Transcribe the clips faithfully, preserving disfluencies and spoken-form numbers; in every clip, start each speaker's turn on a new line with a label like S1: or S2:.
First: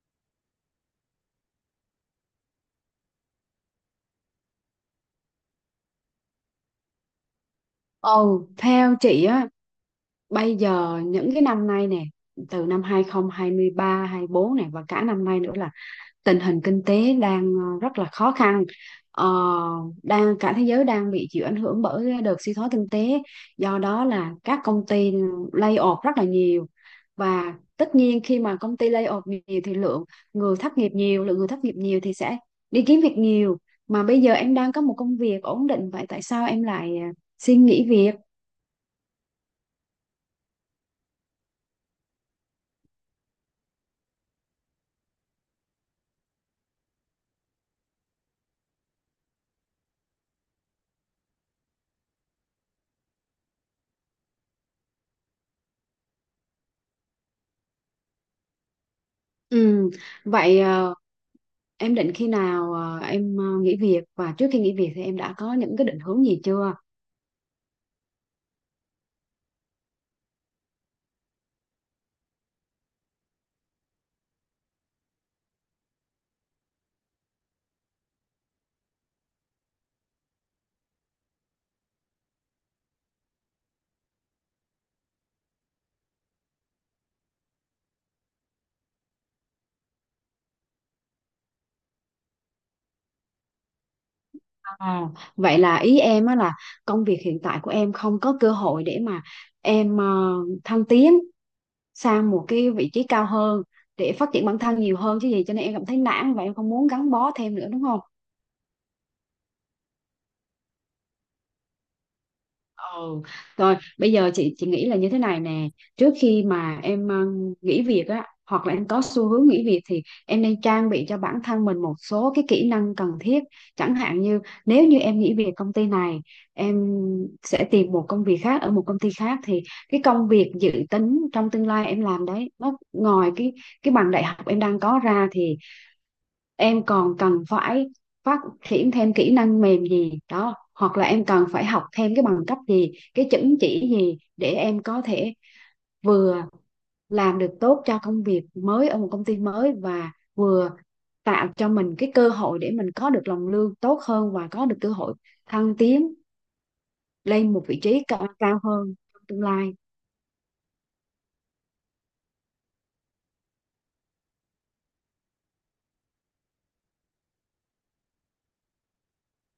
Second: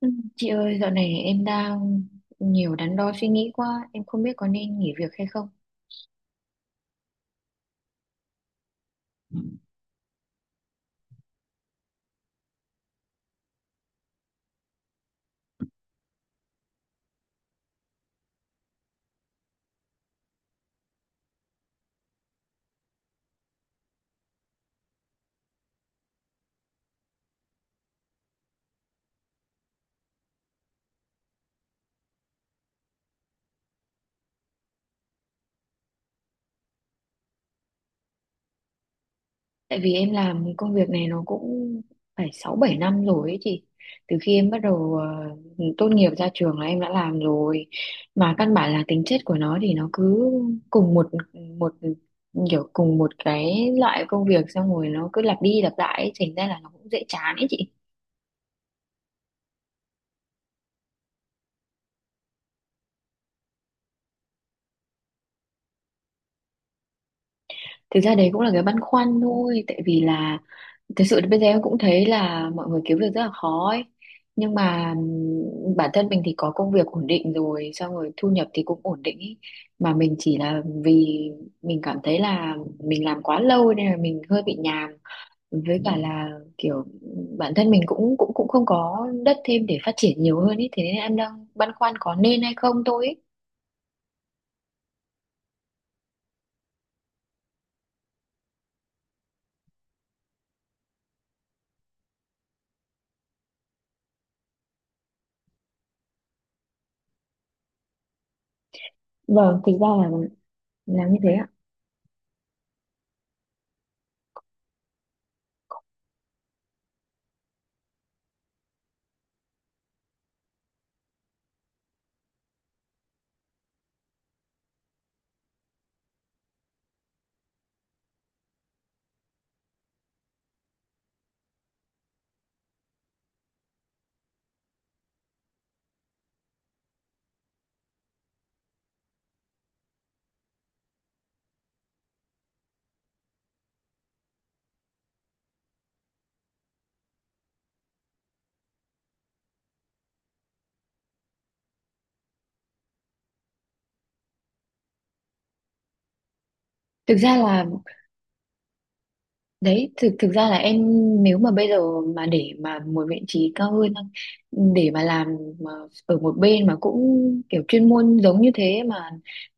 S1: Ừ, chị ơi, dạo này em đang nhiều đắn đo suy nghĩ quá, em không biết có nên nghỉ việc hay không.
S2: Ừ, theo chị á, bây giờ những cái năm nay nè, từ năm hai không hai ba, hai không hai tư này và cả năm nay nữa là tình hình kinh tế đang ờ, rất là khó khăn. Ờ, đang cả thế giới đang bị chịu ảnh hưởng bởi cái đợt suy thoái kinh tế, do đó là các công ty lay off rất là nhiều. Và tất nhiên khi mà công ty lay off nhiều thì lượng người thất nghiệp nhiều, lượng người thất nghiệp nhiều thì sẽ đi kiếm việc nhiều. Mà bây giờ em đang có một công việc ổn định, vậy tại sao em lại ờ, xin nghỉ việc?
S1: Tại vì em làm công việc này nó cũng phải sáu bảy năm rồi ấy chị. Từ khi em bắt đầu ờ, tốt nghiệp ra trường là em đã làm rồi. Mà căn bản là tính chất của nó thì nó cứ cùng một một kiểu cùng một cái loại công việc xong rồi nó cứ lặp đi lặp lại ấy, thành ra là nó cũng dễ chán ấy chị.
S2: Ừ, vậy ờ, em định khi nào ờ, em ờ, nghỉ việc, và trước khi nghỉ việc thì em đã có những cái định hướng gì chưa?
S1: Thực ra đấy cũng là cái băn khoăn thôi, tại vì là thực sự thì bây giờ em cũng thấy là mọi người kiếm việc rất là khó ấy. Nhưng mà ừm, bản thân mình thì có công việc ổn định rồi, xong rồi thu nhập thì cũng ổn định ý. Mà mình chỉ là vì mình cảm thấy là mình làm quá lâu nên là mình hơi bị nhàm. Với cả là kiểu bản thân mình cũng cũng cũng không có đất thêm để phát triển nhiều hơn ý. Thế nên em đang băn khoăn có nên hay không thôi ý.
S2: À, vậy là ý em á là công việc hiện tại của em không có cơ hội để mà em ờ, thăng tiến sang một cái vị trí cao hơn để phát triển bản thân nhiều hơn chứ gì, cho nên em cảm thấy nản và em không muốn gắn bó thêm nữa đúng không?
S1: Vâng, thực ra là là như thế ạ.
S2: Ừ. Rồi bây giờ chị chị nghĩ là như thế này nè, trước khi mà em ờ, nghỉ việc á hoặc là em có xu hướng nghỉ việc thì em nên trang bị cho bản thân mình một số cái kỹ năng cần thiết, chẳng hạn như nếu như em nghỉ việc công ty này, em sẽ tìm một công việc khác ở một công ty khác, thì cái công việc dự tính trong tương lai em làm đấy, nó ngoài cái cái bằng đại học em đang có ra thì em còn cần phải phát triển thêm kỹ năng mềm gì đó hoặc là em cần phải học thêm cái bằng cấp gì, cái chứng chỉ gì, để em có thể vừa làm được tốt cho công việc mới ở một công ty mới và vừa tạo cho mình cái cơ hội để mình có được lòng lương tốt hơn và có được cơ hội thăng tiến
S1: Thực ra
S2: lên một
S1: là
S2: vị trí cao, cao hơn trong tương lai.
S1: Đấy, thực thực ra là em, nếu mà bây giờ mà để mà một vị trí cao hơn để mà làm mà ở một bên mà cũng kiểu chuyên môn giống như thế mà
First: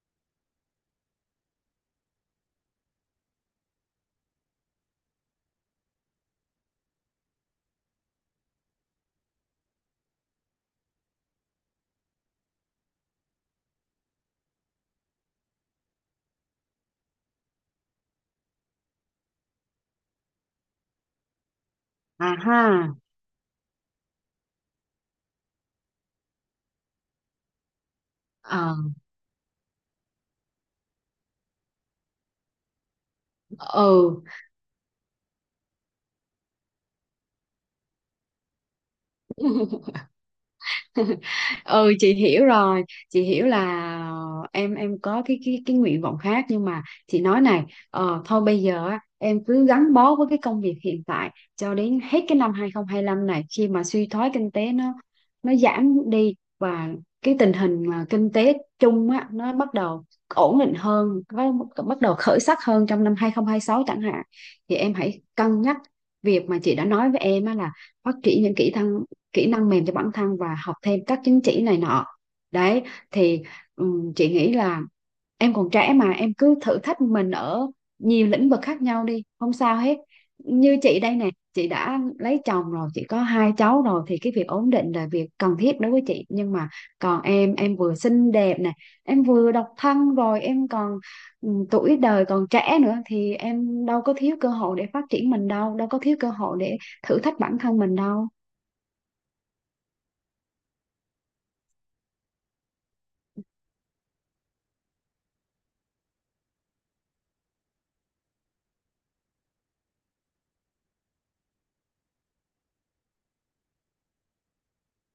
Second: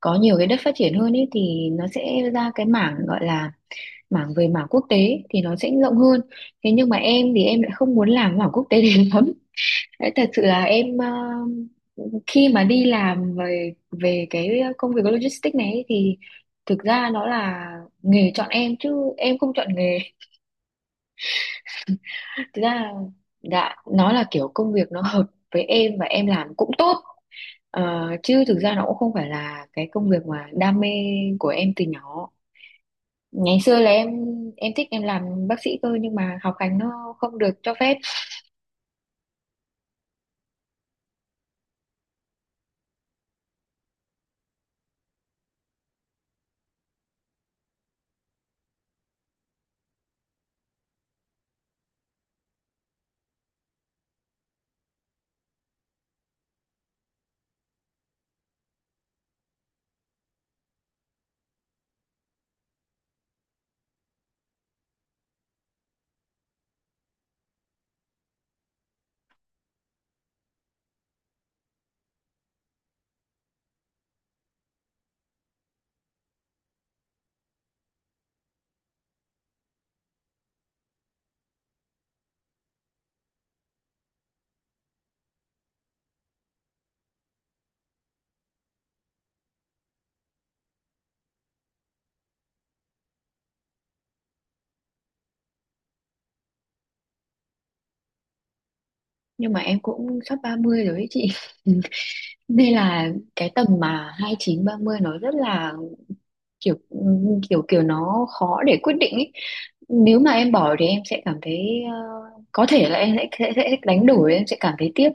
S1: có nhiều cái đất phát triển hơn ấy thì nó sẽ ra cái mảng gọi là mảng về mảng quốc tế thì nó sẽ rộng hơn. Thế nhưng mà em thì em lại không muốn làm mảng quốc tế đến lắm. Đấy, thật sự là em, ờ, khi mà đi làm về về cái công việc logistics này ấy thì thực ra nó là nghề chọn em chứ em không chọn nghề.
S2: À ha.
S1: Thực ra dạ nó là kiểu công việc nó hợp với em và em làm cũng tốt. Ờ, chứ thực ra
S2: Ờ.
S1: nó cũng không phải là cái công việc mà đam mê của em từ nhỏ. Ngày xưa là em
S2: Ừ.
S1: em thích em làm bác sĩ cơ nhưng mà học hành nó không được cho phép.
S2: Ừ, chị hiểu rồi. Chị hiểu là ờ, em em có cái cái cái nguyện vọng khác, nhưng mà chị nói này, ờ, thôi bây giờ á, em cứ gắn bó với cái công việc hiện tại cho đến hết cái năm hai không hai lăm này, khi mà suy thoái kinh tế nó nó giảm đi và cái tình hình mà kinh tế chung á nó bắt đầu ổn định hơn, có bắt đầu khởi sắc hơn trong năm hai không hai sáu chẳng hạn, thì em hãy cân nhắc việc mà chị đã nói với em á, là phát triển những kỹ năng kỹ năng mềm cho bản thân và học thêm các chứng chỉ này nọ. Đấy, thì ừm, chị nghĩ là em còn trẻ mà, em cứ thử thách mình ở nhiều lĩnh vực khác nhau đi, không sao hết. Như chị đây nè, chị đã lấy chồng rồi, chị có hai cháu rồi thì cái việc ổn định là việc cần thiết đối với chị, nhưng mà còn em em vừa xinh đẹp nè, em vừa độc thân, rồi em còn, ừ, tuổi đời còn trẻ nữa, thì em đâu có thiếu cơ hội để phát triển mình đâu, đâu có thiếu cơ hội để thử thách bản thân mình đâu.
S1: Nhưng mà em cũng sắp ba mươi rồi ấy chị. Nên là cái tầm mà hai mươi chín ba mươi nó rất là kiểu kiểu kiểu nó khó để quyết định ấy. Nếu mà em bỏ thì em sẽ cảm thấy ờ, có thể là em sẽ, sẽ, sẽ đánh đổi, em sẽ cảm thấy tiếc.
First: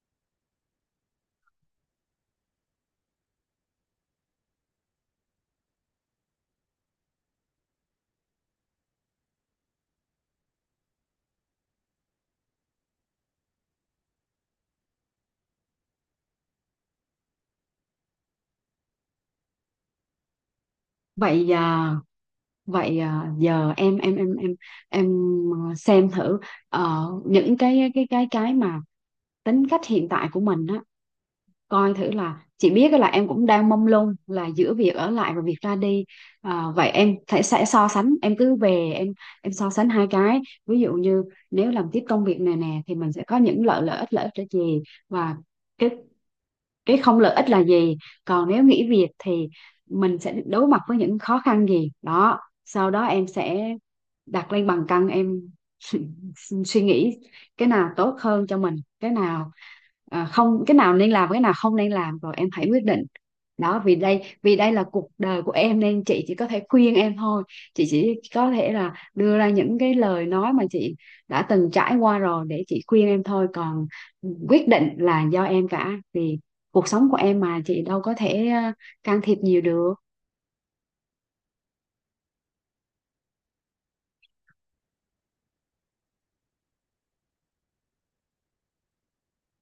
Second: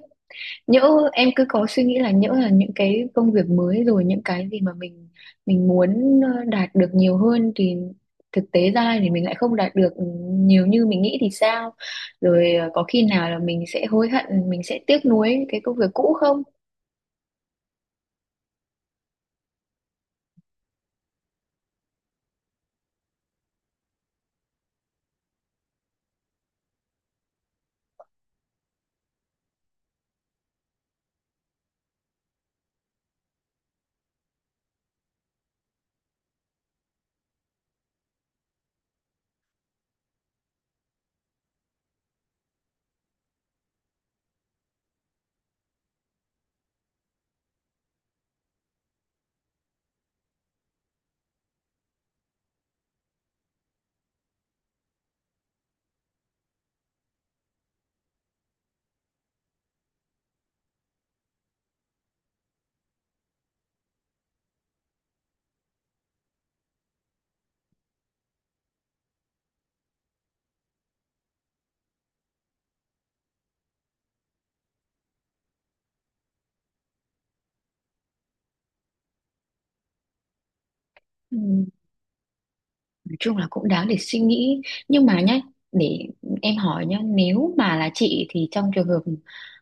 S1: Nhỡ em cứ có suy nghĩ là nhỡ là những cái công việc mới rồi những cái gì mà mình mình muốn ờ, đạt được nhiều hơn thì thực tế ra thì mình lại không đạt được, ừ, nhiều như mình nghĩ thì sao, rồi ờ, có khi nào là mình sẽ hối hận, mình sẽ tiếc nuối cái công việc cũ không.
S2: Vậy à? Vậy à? Giờ em em em em em à, xem thử ờ, những cái cái cái cái mà tính cách hiện tại của mình á, coi thử. Là chị biết là em cũng đang mông lung là giữa việc ở lại và việc ra đi. Ờ, vậy em sẽ sẽ so sánh, em cứ về em em so sánh hai cái. Ví dụ như nếu làm tiếp công việc này nè thì mình sẽ có những lợi lợi ích lợi ích là gì, và cái cái không lợi ích là gì, còn nếu nghỉ việc thì mình sẽ đối mặt với những khó khăn gì đó. Sau đó em sẽ đặt lên bàn cân, em suy nghĩ cái nào tốt hơn cho mình, cái nào, à không, cái nào nên làm, cái nào không nên làm, rồi em hãy quyết định. Đó, vì đây vì đây là cuộc đời của em nên chị chỉ có thể khuyên em thôi, chị chỉ có thể là đưa ra những cái lời nói mà chị đã từng trải qua rồi để chị khuyên em thôi, còn quyết định là do em cả, vì cuộc sống của em mà, chị đâu có thể ờ, can thiệp nhiều được.
S1: Ừ. Nói chung là cũng đáng để suy nghĩ nhưng mà nhá, để em hỏi nhá, nếu mà là chị thì trong trường hợp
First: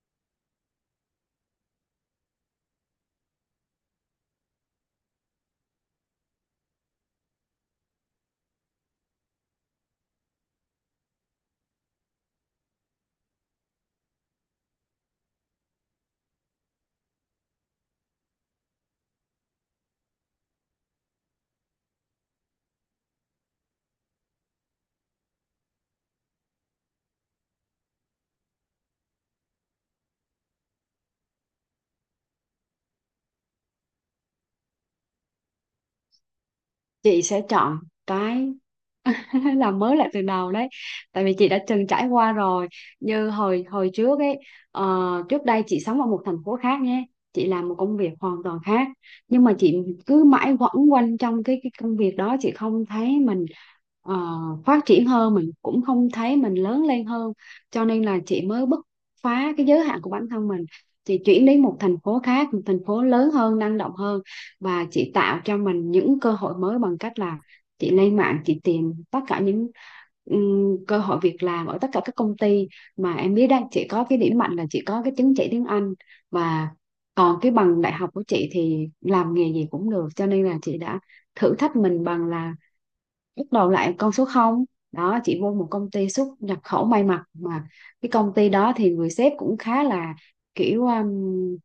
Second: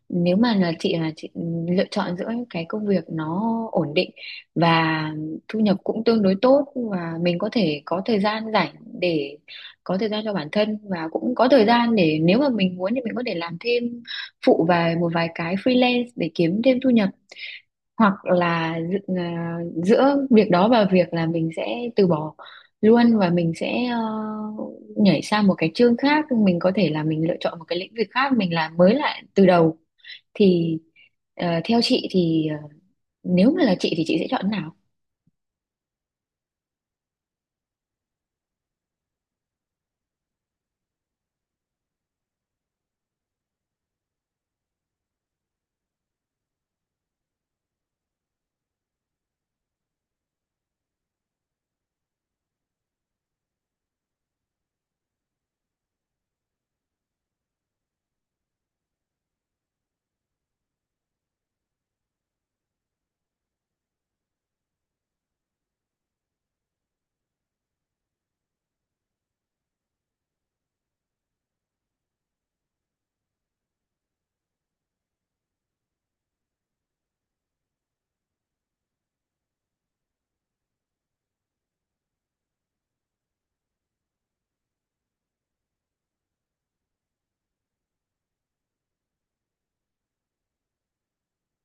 S1: nếu mà là chị là chị lựa chọn giữa những cái công việc nó ổn định và thu nhập cũng tương đối tốt và mình có thể có thời gian rảnh để có thời gian cho bản thân và cũng có thời gian để nếu mà mình muốn thì mình có thể làm thêm phụ vài một vài cái freelance để kiếm thêm thu nhập, hoặc là dự- à, giữa việc đó và việc là mình sẽ từ bỏ luôn và mình sẽ ờ, nhảy sang một cái chương khác, mình có thể là mình lựa chọn một cái lĩnh vực khác, mình làm mới lại từ đầu thì ờ, theo chị thì ờ, nếu mà là chị thì chị sẽ chọn nào.
S2: Chị sẽ chọn cái làm mới lại từ đầu đấy, tại vì chị đã từng trải qua rồi. Như hồi hồi trước ấy, ờ, trước đây chị sống ở một thành phố khác nhé, chị làm một công việc hoàn toàn khác, nhưng mà chị cứ mãi quẩn quanh trong cái cái công việc đó, chị không thấy mình ờ, phát triển hơn, mình cũng không thấy mình lớn lên hơn, cho nên là chị mới bứt phá cái giới hạn của bản thân mình. Chị chuyển đến một thành phố khác, một thành phố lớn hơn, năng động hơn, và chị tạo cho mình những cơ hội mới bằng cách là chị lên mạng, chị tìm tất cả những ừm, cơ hội việc làm ở tất cả các công ty. Mà em biết đấy, chị có cái điểm mạnh là chị có cái chứng chỉ tiếng Anh, và còn cái bằng đại học của chị thì làm nghề gì cũng được, cho nên là chị đã thử thách mình bằng là bắt đầu lại con số không. Đó, chị vô một công ty xuất nhập khẩu may mặc, mà cái công ty đó thì người sếp cũng khá là kiểu um,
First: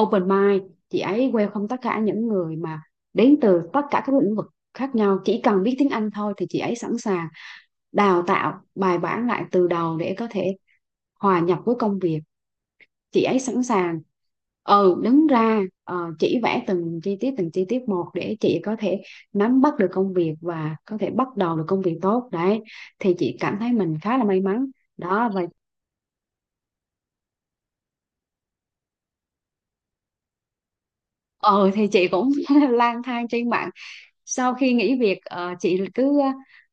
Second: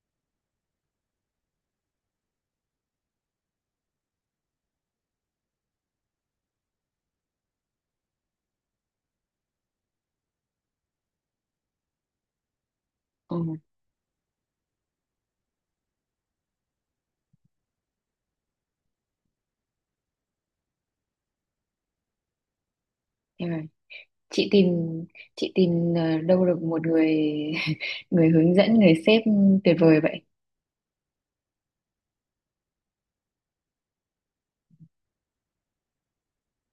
S2: open mind, chị ấy welcome tất cả những người mà đến từ tất cả các lĩnh vực khác nhau, chỉ cần biết tiếng Anh thôi thì chị ấy sẵn sàng đào tạo bài bản lại từ đầu để có thể hòa nhập với công việc. Chị
S1: Ừ.
S2: ấy sẵn sàng, ừ, đứng ra ờ, chỉ vẽ từng chi tiết, từng chi tiết một để chị có thể nắm bắt được công việc và có thể bắt đầu được công việc tốt đấy, thì chị
S1: Thế
S2: cảm
S1: này.
S2: thấy mình khá là may
S1: chị tìm
S2: mắn. Đó, và
S1: chị tìm ờ, đâu được một người người hướng dẫn, người sếp tuyệt vời vậy.
S2: ờ thì chị cũng lang thang trên mạng. Sau khi nghỉ việc, ờ, chị cứ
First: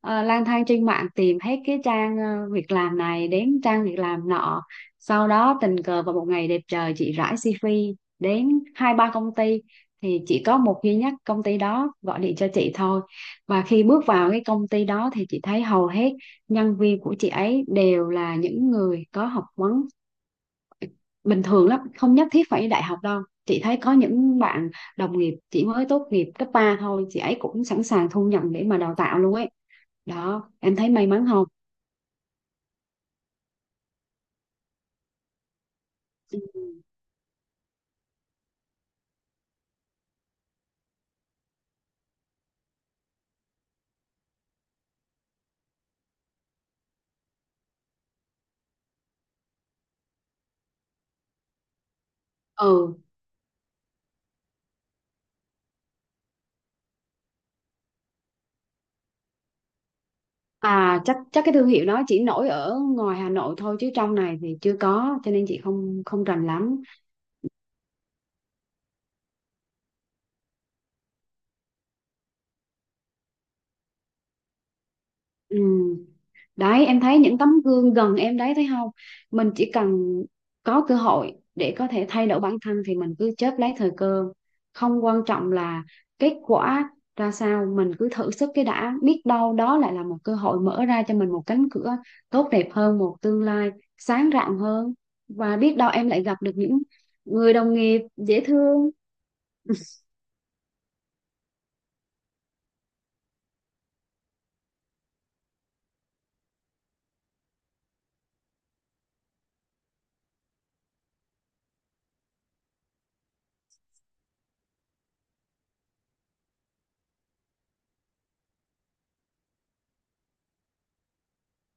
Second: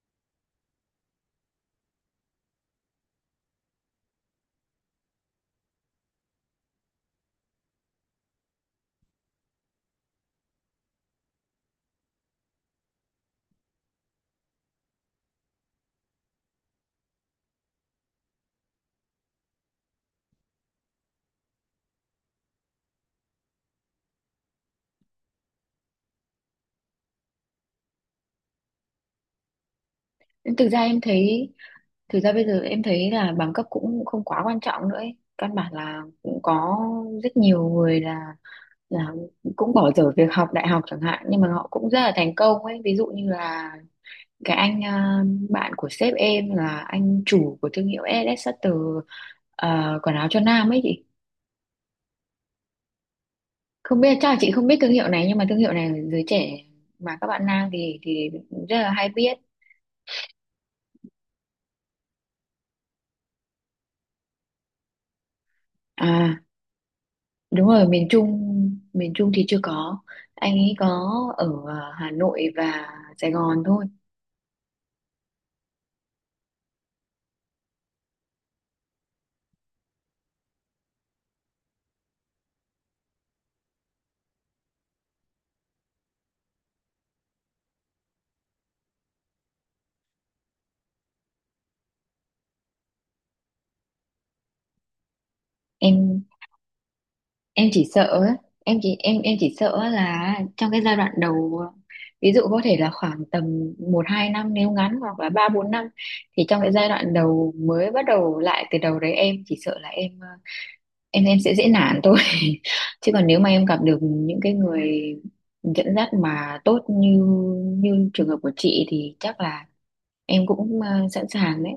S2: ờ, lang thang trên mạng, tìm hết cái trang ờ, việc làm này đến trang việc làm nọ, sau đó tình cờ vào một ngày đẹp trời, chị rải xi vi đến hai ba công ty, thì chỉ có một duy nhất công ty đó gọi điện cho chị thôi. Và khi bước vào cái công ty đó thì chị thấy hầu hết nhân viên của chị ấy đều là những người có học vấn bình thường lắm, không nhất thiết phải đại học đâu, chị thấy có những bạn đồng nghiệp chỉ mới tốt nghiệp cấp ba thôi, chị ấy cũng sẵn sàng thu nhận để mà đào tạo luôn ấy. Đó,
S1: thực
S2: em
S1: ra
S2: thấy
S1: em
S2: may mắn không?
S1: thấy Thực ra bây giờ em thấy là bằng cấp cũng không quá quan trọng nữa ấy. Căn bản là cũng có rất nhiều người là là cũng bỏ dở việc học đại học chẳng hạn nhưng mà họ cũng rất là thành công ấy. Ví dụ như là cái anh à, bạn của sếp em là anh chủ của thương hiệu e lờ Sutter, à, quần áo cho nam ấy chị.
S2: Ừ.
S1: Không biết chắc là chị không biết thương hiệu này, nhưng mà thương hiệu này giới trẻ mà các bạn nam thì thì rất là hay biết.
S2: À, chắc chắc cái thương hiệu đó chỉ nổi ở ngoài Hà Nội thôi, chứ trong này thì chưa có, cho nên chị không không
S1: À,
S2: rành lắm.
S1: đúng rồi, miền Trung, miền Trung thì chưa có. Anh ấy có ở à, Hà Nội và Sài Gòn thôi.
S2: Ừ. Đấy, em thấy những tấm gương gần em đấy, thấy không? Mình chỉ cần có cơ hội để có thể thay đổi bản thân thì mình cứ chớp lấy thời cơ, không quan trọng là kết quả ra sao, mình cứ thử sức cái đã, biết đâu đó lại là một cơ hội mở ra cho mình một cánh cửa tốt đẹp hơn, một tương lai sáng rạng hơn, và biết đâu em lại
S1: Em
S2: gặp được những người
S1: em
S2: đồng
S1: chỉ
S2: nghiệp
S1: sợ ấy,
S2: dễ
S1: em
S2: thương.
S1: chỉ em em chỉ sợ là trong cái giai đoạn đầu, ví dụ có thể là khoảng tầm một hai năm nếu ngắn hoặc là ba bốn năm, thì trong cái giai đoạn đầu mới bắt đầu lại từ đầu đấy, em chỉ sợ là em à, em em sẽ dễ nản thôi, chứ còn nếu mà em gặp được những cái người dẫn dắt mà tốt như như trường hợp của chị thì chắc là em cũng ờ, sẵn sàng đấy.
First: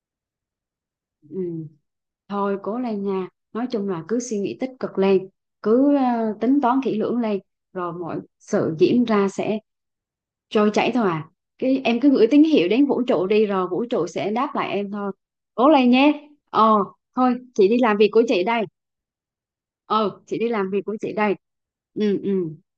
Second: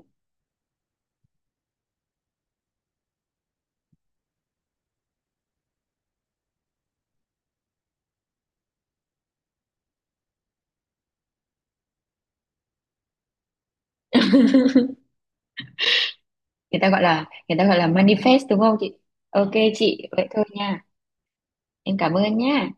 S2: Ừ. Thôi cố lên nha. Nói chung là cứ suy nghĩ tích cực lên, cứ ờ, tính toán kỹ lưỡng lên, rồi mọi sự diễn ra sẽ trôi chảy thôi à. Cái em cứ gửi tín hiệu đến vũ trụ đi, rồi vũ trụ sẽ đáp lại em thôi. Cố lên nhé. Ờ,
S1: người ta gọi là
S2: thôi
S1: Người ta
S2: chị
S1: gọi
S2: đi
S1: là
S2: làm việc của chị
S1: manifest đúng
S2: đây.
S1: không chị. Ok chị,
S2: Ờ,
S1: vậy
S2: chị
S1: thôi
S2: đi làm việc
S1: nha,
S2: của chị đây.
S1: em cảm
S2: Ừ,
S1: ơn
S2: ừ.
S1: nhá.